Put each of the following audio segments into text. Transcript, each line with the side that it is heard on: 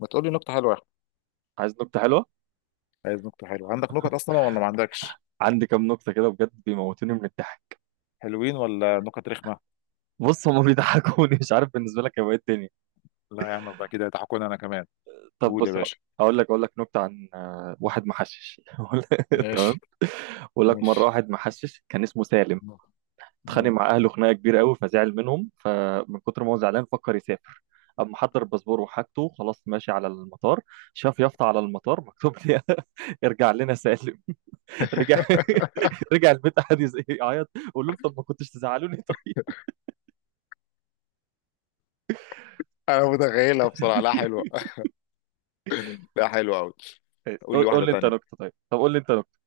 left: ما تقول لي نكتة حلوة يا أحمد.
right: عايز نكتة حلوة.
left: عايز نكتة حلوة؟ عندك نكت أصلا ولا ما عندكش؟
right: عندي كام نكتة كده بجد بيموتوني من الضحك.
left: حلوين ولا نكت رخمة؟
right: بص، هما بيضحكوني، مش عارف بالنسبة لك هيبقى ايه الدنيا.
left: لا يا عم يبقى كده يضحكوني أنا كمان.
right: طب
left: قول يا
right: بص،
left: باشا.
right: هقول لك اقول لك نكتة عن واحد محشش
left: ماشي.
right: تمام. بقول لك مرة
left: ماشي.
right: واحد محشش كان اسمه سالم،
left: مم.
right: اتخانق مع اهله خناقة كبيرة قوي فزعل منهم، فمن كتر ما هو زعلان فكر يسافر. اما حضر الباسبور وحاجته خلاص، ماشي على المطار، شاف يافطة على المطار مكتوب لي ارجع لنا سالم. رجع. رجع البيت، قعد يعيط. قول له انت ما كنتش تزعلوني.
left: أنا متخيلها بصراحة لا حلوة.
right: طيب.
left: لا حلوة أوي. قول
right: قول
left: لي
right: قول
left: واحدة
right: لي انت
left: تانية.
right: نكته، طب قول لي انت نكته.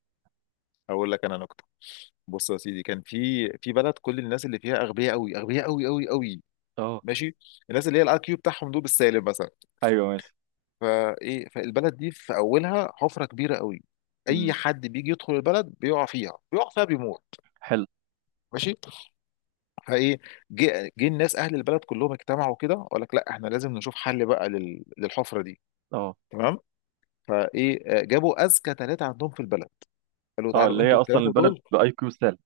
left: أقول لك أنا نكتة. بص يا سيدي، كان في بلد كل الناس اللي فيها أغبياء أوي، أغبياء أوي أوي أوي.
right: اه،
left: ماشي. الناس اللي هي الاي كيو بتاعهم دول بالسالب مثلا.
right: ايوه، ماشي.
left: فايه، فالبلد دي في اولها حفره كبيره قوي. اي
right: امم.
left: حد بيجي يدخل البلد بيقع فيها، بيموت
right: حلو.
left: ماشي. فايه، جه الناس اهل البلد كلهم اجتمعوا كده وقال لك لا احنا لازم نشوف حل بقى للحفره دي.
right: اه،
left: تمام. فايه، جابوا اذكى ثلاثه عندهم في البلد. قالوا
right: اه،
left: تعالوا
right: اللي هي
left: انتوا
right: اصلا
left: الثلاثه
right: البلد
left: دول.
right: باي كيو سالب.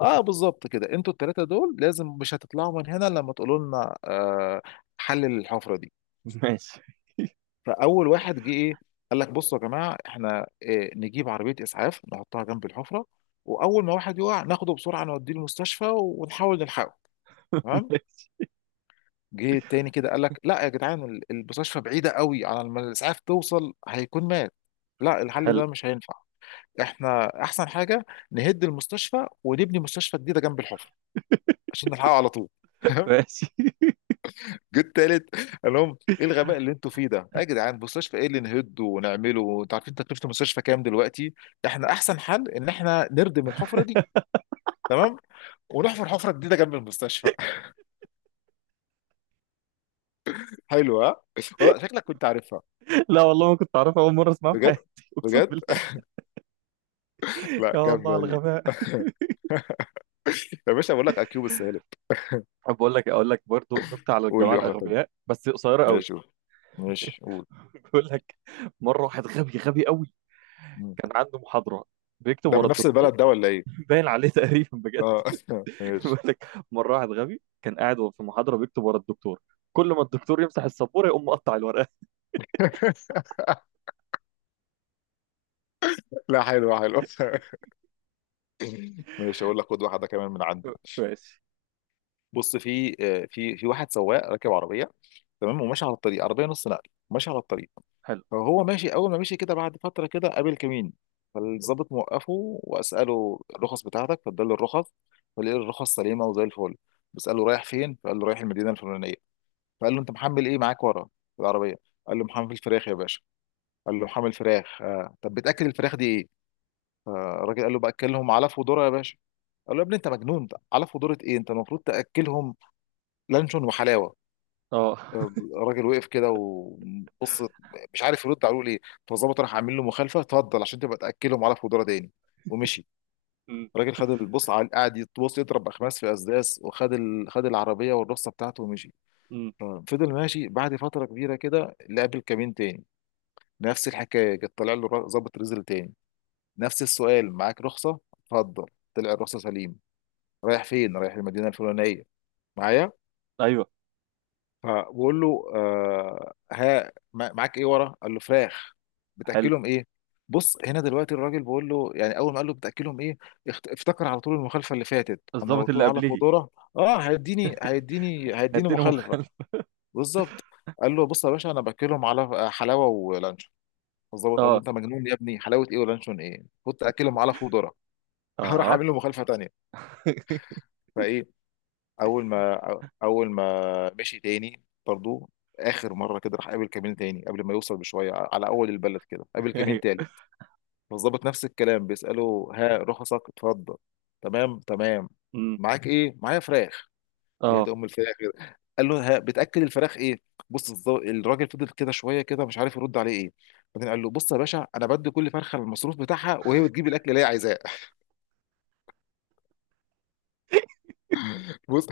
left: اه بالظبط كده، انتوا الثلاثه دول لازم مش هتطلعوا من هنا لما تقولوا لنا حل للحفره دي.
right: ماشي.
left: فاول واحد جه ايه؟ قال لك بصوا يا جماعه، احنا نجيب عربيه اسعاف نحطها جنب الحفره. واول ما واحد يقع ناخده بسرعه نوديه المستشفى ونحاول نلحقه. تمام.
right: ماشي.
left: جه التاني كده قال لك لا يا جدعان، المستشفى بعيده قوي، على ما الاسعاف توصل هيكون مات. لا الحل
right: حلو.
left: ده مش هينفع. احنا احسن حاجه نهد المستشفى ونبني مستشفى جديده جنب الحفره عشان نلحقه على طول.
right: ماشي.
left: جيت تالت، قال لهم ايه الغباء اللي انتوا فيه ده يا جدعان؟ مستشفى ايه اللي نهده ونعمله؟ انتوا عارفين تكلفه المستشفى كام دلوقتي؟ احنا احسن حل ان احنا نردم الحفره دي، تمام، ونحفر حفره جديده جنب المستشفى. حلوه ها؟ والله شكلك كنت عارفها.
right: لا والله ما كنت اعرفها، اول مره اسمعها في
left: بجد؟
right: حياتي اقسم
left: بجد؟
right: بالله.
left: لا
right: يا الله
left: جامده
right: على
left: دي.
right: الغباء.
left: يا باشا بقول لك اكيوب السالب.
right: طب بقول لك، اقول لك برضو نكته على
left: قول
right: الجماعه
left: لي واحده تانيه.
right: الاغبياء بس قصيره قوي.
left: ماشي قول. ماشي قول.
right: بقول لك مره واحد غبي غبي قوي،
left: مم.
right: كان عنده محاضره بيكتب
left: ده
right: ورا
left: من نفس
right: الدكتور.
left: البلد ده ولا ايه؟
right: باين عليه تقريبا بجد.
left: اه
right: بيقول
left: ماشي.
right: لك مره واحد غبي كان قاعد في محاضره بيكتب ورا الدكتور، كل ما الدكتور يمسح السبوره يقوم مقطع الورقه.
left: لا حلو، حلو. ماشي اقول لك خد واحده كمان من عندي.
right: ماشي.
left: بص، في آه، في في واحد سواق راكب عربيه، تمام، وماشي على الطريق، عربيه نص نقل ماشي على الطريق.
right: حلو.
left: فهو ماشي اول ما مشي كده، بعد فتره كده قابل كمين. فالظابط موقفه واساله الرخص بتاعتك، فاداله الرخص. فقال له الرخص سليمه وزي الفل. بساله رايح فين؟ فقال له رايح المدينه الفلانيه. فقال له انت محمل ايه معاك ورا في العربيه؟ قال له محمل فراخ يا باشا. قال له محمل فراخ. طب بتاكل الفراخ دي ايه؟ فالراجل قال له باكلهم علف وذره يا باشا. قال له يا ابني انت مجنون، علف وذره ايه؟ انت المفروض تاكلهم لانشون وحلاوه.
right: اه.
left: الراجل وقف كده وبص، مش عارف يرد على ليه. فالظابط راح عامل له مخالفه، اتفضل عشان تبقى تاكلهم على فودره تاني. ومشي
right: أمم،
left: الراجل، خد البص على قاعد يتبص يضرب اخماس في اسداس، وخد خد العربيه والرصه بتاعته ومشي.
right: أمم.
left: ففضل ماشي، بعد فتره كبيره كده لقى كمين تاني. نفس الحكايه جت، طلع له ظابط رزل تاني. نفس السؤال، معاك رخصه اتفضل. طلع الرخصه سليم. رايح فين؟ رايح المدينه الفلانيه. معايا،
right: ايوه.
left: فبقول له آه ها، معاك ايه ورا؟ قال له فراخ.
right: حلو.
left: بتاكلهم ايه؟ بص هنا دلوقتي الراجل بقول له يعني، اول ما قال له بتاكلهم ايه، افتكر على طول المخالفه اللي فاتت، انا لو
right: الضابط
left: قلت
right: اللي
left: له على
right: قبليه.
left: قدره اه هيديني،
right: اديني
left: مخالفه.
right: مخل.
left: بالظبط. قال له بص يا باشا انا باكلهم على حلاوه ولانشون. الظابط قال له
right: اه،
left: انت مجنون يا ابني، حلاوه ايه ولانشون ايه؟ كنت اكلهم على فودره. هروح
right: اه.
left: اعمل له مخالفه تانيه. فايه، اول ما اول ما مشي تاني برضو، اخر مره كده راح قابل كمين تاني قبل ما يوصل بشويه، على اول البلد كده قابل كمين
right: ايوه.
left: تالت. فالظابط نفس الكلام، بيساله ها رخصك اتفضل. تمام تمام.
right: أمم،
left: معاك ايه؟ معايا فراخ. يا دي
right: اه.
left: ام الفراخ كده. قال له ها بتاكل الفراخ ايه؟ بص الراجل فضل كده شويه كده مش عارف يرد عليه ايه. بعدين قال له بص يا باشا انا بدي كل فرخه المصروف بتاعها وهي بتجيب الاكل اللي هي عايزاه. بص،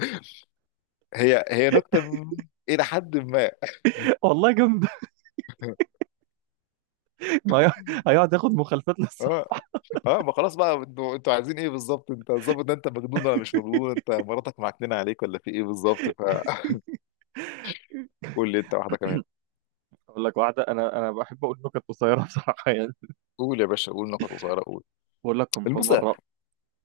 left: هي نكته الى حد ما.
right: والله جامد. ما هي- هيقعد ياخد مخالفات للصبح.
left: اه. اه. ما خلاص بقى، انتوا عايزين ايه بالظبط؟ انت الظابط ده انت مجنون ولا مش مجنون؟ انت مراتك معكننه عليك ولا في ايه بالظبط؟ فقول لي انت واحده كمان.
right: اقول لك واحده، انا بحب اقول نكت قصيره بصراحه يعني.
left: قول يا باشا، قول نقط قصيره قول.
right: بقول لكم في
left: البص،
right: مره.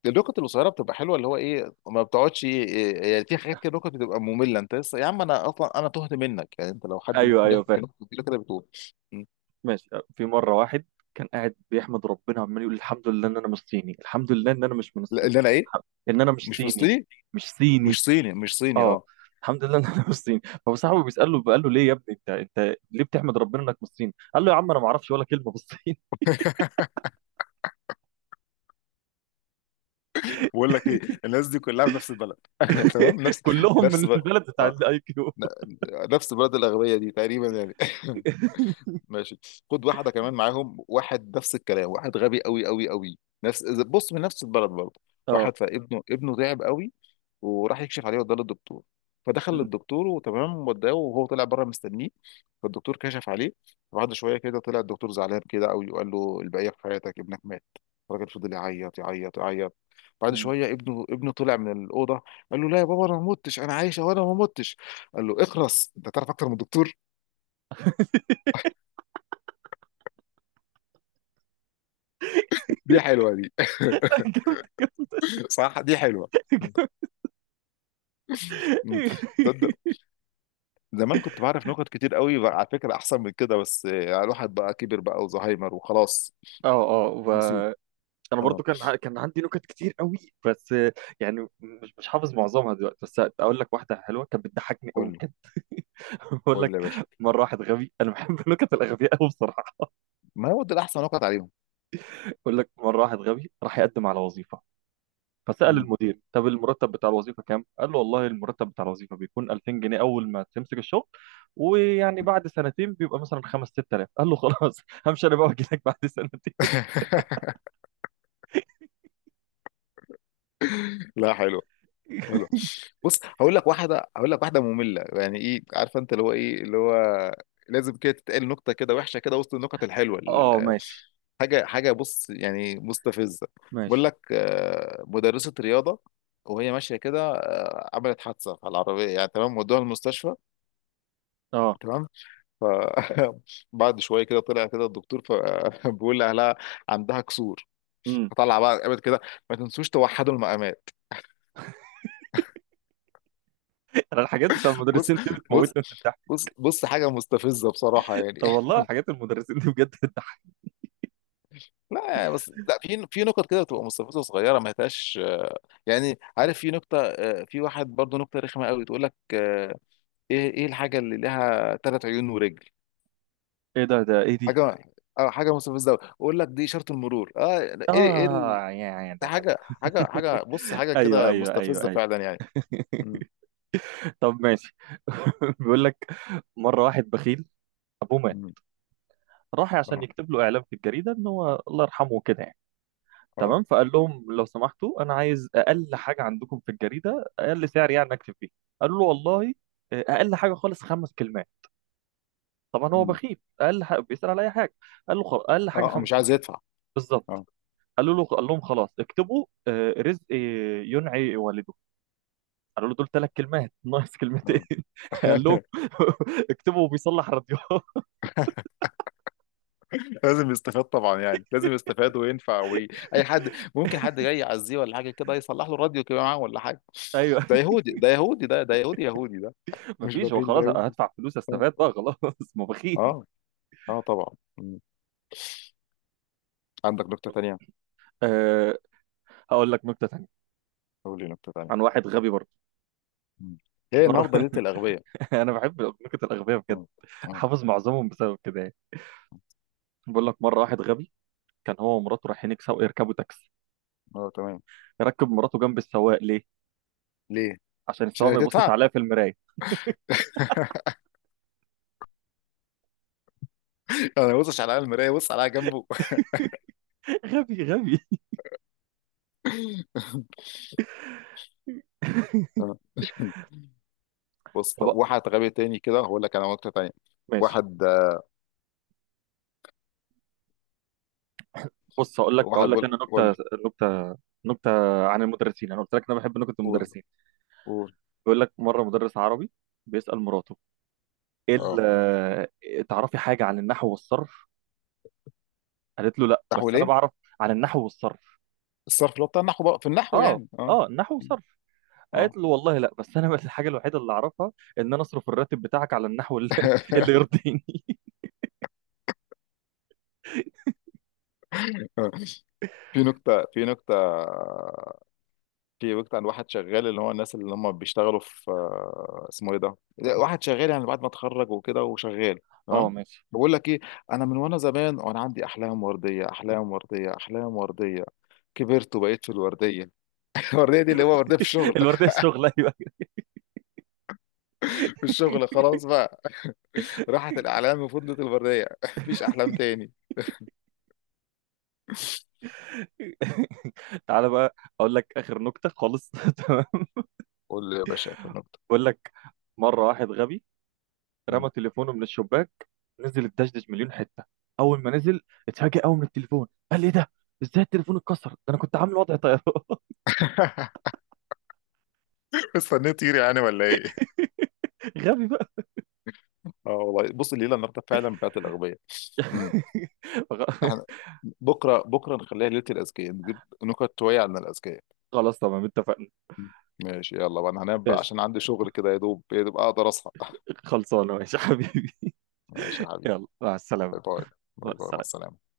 left: النقط القصيره بتبقى حلوه، اللي هو ايه، ما بتقعدش ايه، إيه، ايه، يعني في حاجات كده نقط بتبقى ممله انت لسه يا عم، انا اصلا انا تهت منك. يعني انت لو حد
right: ايوه،
left: ممكن
right: ايوه، فاهم.
left: يحكي نقطه كبيره كده بتقول. م.
right: ماشي. في مرة واحد كان قاعد بيحمد ربنا، عمال يقول الحمد لله ان انا مش صيني، الحمد لله ان انا مش من
left: لا،
right: الصين.
left: اللي انا ايه،
right: ان انا مش
left: مش
right: صيني.
left: فلسطيني،
right: مش صيني.
left: مش صيني. مش صيني،
right: اه.
left: اه.
right: الحمد لله ان انا مش صيني، فهو صاحبه بيسأله قال له ليه يا ابني انت، انت ليه بتحمد ربنا انك مش صيني؟ قال له يا عم انا ما اعرفش ولا كلمة بالصين.
left: بقول لك ايه، الناس دي كلها في نفس البلد؟ تمام، نفس،
right: كلهم
left: نفس
right: من
left: بلد،
right: البلد بتاع الاي كيو.
left: ن- نفس البلد الأغبية دي تقريبا يعني. ماشي. خد واحده كمان معاهم. واحد نفس الكلام، واحد غبي قوي قوي قوي، نفس بص من نفس البلد برضه.
right: اه.
left: واحد، فابنه تعب قوي وراح يكشف عليه، وده للدكتور. فدخل
right: م-
left: للدكتور وتمام، وداه وهو طلع بره مستنيه. فالدكتور كشف عليه، بعد شويه كده طلع الدكتور زعلان كده قوي وقال له البقيه في حياتك، ابنك مات. الراجل فضل يعيط يعيط يعيط. بعد
right: م.
left: شويه ابنه طلع من الاوضه، قال له لا يا بابا انا ما متش، انا عايشه وانا ما متش. قال له اخرس انت تعرف اكتر من الدكتور. دي حلوه دي.
right: لا، جامد.
left: صح، دي حلوه. مم. تصدق، زمان كنت بعرف نكت كتير قوي بقى على فكره احسن من كده، بس الواحد بقى كبر بقى وزهايمر وخلاص،
right: اه،
left: نسيت.
right: اه. انا
left: اه.
right: برضو كان عندي نكت كتير قوي، بس يعني مش حافظ معظمها دلوقتي، بس اقول لك واحده حلوه كانت بتضحكني قوي
left: قول لي،
right: بجد. بقول
left: قول
right: لك
left: لي يا باشا.
right: مره واحد غبي، انا بحب النكت الاغبياء قوي بصراحه.
left: ما هو ده الاحسن، نكت عليهم.
right: بقول لك مره واحد غبي راح يقدم على وظيفه، فسال
left: مم.
right: المدير طب المرتب بتاع الوظيفه كام؟ قال له والله المرتب بتاع الوظيفه بيكون 2000 جنيه اول ما تمسك الشغل، ويعني بعد سنتين بيبقى مثلا 5 6000. قال له خلاص، همشي انا بقى واجي لك بعد سنتين.
left: لا حلو، حلو. بص هقول لك واحده، هقول لك واحده ممله، يعني ايه عارفه، انت اللي هو ايه اللي هو لازم كده تتقال نكته كده وحشه كده وسط النكت الحلوه،
right: اه. ماشي،
left: حاجه، حاجه، بص يعني مستفزه.
right: ماشي.
left: بقول لك، مدرسه رياضه، وهي ماشيه كده عملت حادثه على العربيه يعني، تمام، ودوها المستشفى،
right: اه.
left: تمام. ف بعد شويه كده طلع كده الدكتور بيقول لاهلها عندها كسور.
right: إمم.
left: فطلع بقى قامت كده، ما تنسوش توحدوا المقامات.
right: انا الحاجات بتاع
left: بص
right: المدرسين دي بتموتني
left: بص
right: من الضحك.
left: بص بص، حاجة مستفزة بصراحة يعني.
right: طب والله حاجات المدرسين دي بجد بتضحك.
left: لا بس لا، في نكت كده بتبقى مستفزة صغيرة ما هياش يعني عارف. في نكتة في واحد برضه نكتة رخمة قوي تقول لك ايه، الحاجة اللي لها ثلاث عيون ورجل؟
right: ايه ده؟ ده ايه دي؟
left: حاجة اه حاجة مستفزة قوي، اقول لك دي إشارة المرور. اه ايه ايه
right: اه، يعني
left: ده
right: لا، لا.
left: حاجة، حاجة بص، حاجة
right: ايوه،
left: كده
right: ايوه، ايوه،
left: مستفزة
right: ايوه.
left: فعلا يعني. مم.
right: طب ماشي. بيقول لك مره واحد بخيل ابوه مات،
left: مم.
right: راح عشان
left: اه.
right: يكتب له اعلان في الجريده ان هو الله يرحمه كده يعني.
left: اه.
right: تمام؟ فقال لهم لو سمحتوا انا عايز اقل حاجه عندكم في الجريده، اقل سعر يعني اكتب فيه. قالوا له والله اقل حاجه خالص خمس كلمات. طبعا هو
left: مم.
right: بخيل، اقل حاجه بيسال على اي حاجه. قال له خلاص اقل حاجه
left: اه.
right: خمس
left: مش عايز
right: كلمات.
left: يدفع.
right: بالظبط.
left: اه.
right: قالوا له. قال لهم خلاص اكتبوا رزق ينعي والده. قالوا له دول ثلاث كلمات، ناقص كلمتين.
left: اه.
right: قال لهم اكتبوا بيصلح راديو.
left: لازم يستفاد طبعا يعني، لازم يستفاد وينفع اي حد، ممكن حد جاي يعزيه ولا حاجه كده يصلح له راديو كده معاه ولا حاجه.
right: ايوه.
left: ده يهودي، ده يهودي، ده ده يهودي، يهودي ده.
right: ما
left: مش
right: فيش، هو
left: بخيل ده
right: خلاص
left: يهودي.
right: هدفع فلوس،
left: اه.
right: استفاد بقى خلاص ما بخيل.
left: اه. آه طبعا. مم. عندك نكته تانيه؟
right: أه. هقول لك نكته ثانيه
left: قول لي نكته
right: عن
left: تانيه.
right: واحد غبي برضه.
left: مم. ايه
right: مره
left: النهارده ليله الاغبياء؟
right: انا بحب نكت الاغبياء بجد،
left: اه. اه.
right: حافظ معظمهم بسبب كده يعني. بقول لك مره واحد غبي كان هو ومراته رايحين يكسبوا، يركبوا تاكسي،
left: تمام.
right: ركب مراته جنب السواق. ليه؟
left: ليه؟
right: عشان
left: مش
right: السواق ما يبصش
left: هتدفع.
right: عليها في المرايه.
left: انا بصش على المرايه، بص عليها جنبه.
right: غبي غبي.
left: آه. بص طب
right: طب
left: واحد غبي تاني كده هقول لك انا نكته تانيه.
right: ماشي.
left: واحد،
right: بص، هقول لك
left: واحد
right: هقول لك انا نكته.
left: بيقول.
right: نكته نكته عن المدرسين، انا قلت لك انا بحب نكت
left: قول.
right: المدرسين.
left: قول.
right: بيقول لك مره مدرس عربي بيسأل مراته ايه ال-
left: اه.
right: آه، تعرفي حاجه عن النحو والصرف؟ قالت له لا
left: نحو
right: بس انا
left: ليه؟
right: بعرف. عن النحو والصرف.
left: الصرف اللي هو بتاع النحو بقى، في النحو
right: اه،
left: يعني، اه.
right: اه، النحو والصرف.
left: اه.
right: قالت له والله لا، بس انا بس الحاجه الوحيده اللي اعرفها ان انا اصرف الراتب بتاعك على النحو اللي يرضيني.
left: في نكتة، في نكتة عن واحد شغال، اللي هو الناس اللي هم بيشتغلوا في اسمه ايه ده؟ لا، واحد شغال يعني بعد ما اتخرج وكده وشغال،
right: اه،
left: تمام؟
right: ماشي.
left: بقول لك ايه، انا من وانا زمان وانا عندي احلام ورديه، احلام ورديه، احلام ورديه، كبرت وبقيت في الورديه. الورديه دي اللي هو ورديه في الشغل.
right: الورديه الشغل، ايوه.
left: في الشغل خلاص بقى، راحت الاحلام وفضلت الورديه. مفيش احلام تاني.
right: تعالى بقى اقول لك اخر نكته خالص تمام.
left: قول لي يا باشا في النقطة.
right: بقول لك مره واحد غبي
left: مم.
right: رمى تليفونه من الشباك، نزل الدشدش مليون حته. اول ما نزل اتفاجئ قوي من التليفون، قال ايه ده؟ ازاي التليفون اتكسر ده، انا كنت عامل وضع طيارة.
left: استنيت تطير يعني ولا ايه؟
right: غبي بقى.
left: اه والله بص، الليلة النهاردة فعلا بتاعت الأغبياء. مم.
right: غ-
left: احنا بكرة، نخليها ليلة الأذكياء، نجيب نكت شوية عن الأذكياء.
right: خلاص تمام اتفقنا.
left: مم. ماشي، يلا بقى انا هنام بقى
right: ماشي.
left: عشان عندي شغل كده، يا دوب اقدر اصحى.
right: خلصانه. ماشي يا حبيبي.
left: ماشي يا حبيبي.
right: يلا مع السلامه.
left: باي باي.
right: مع
left: باي باي، مع
right: السلامه.
left: السلامة.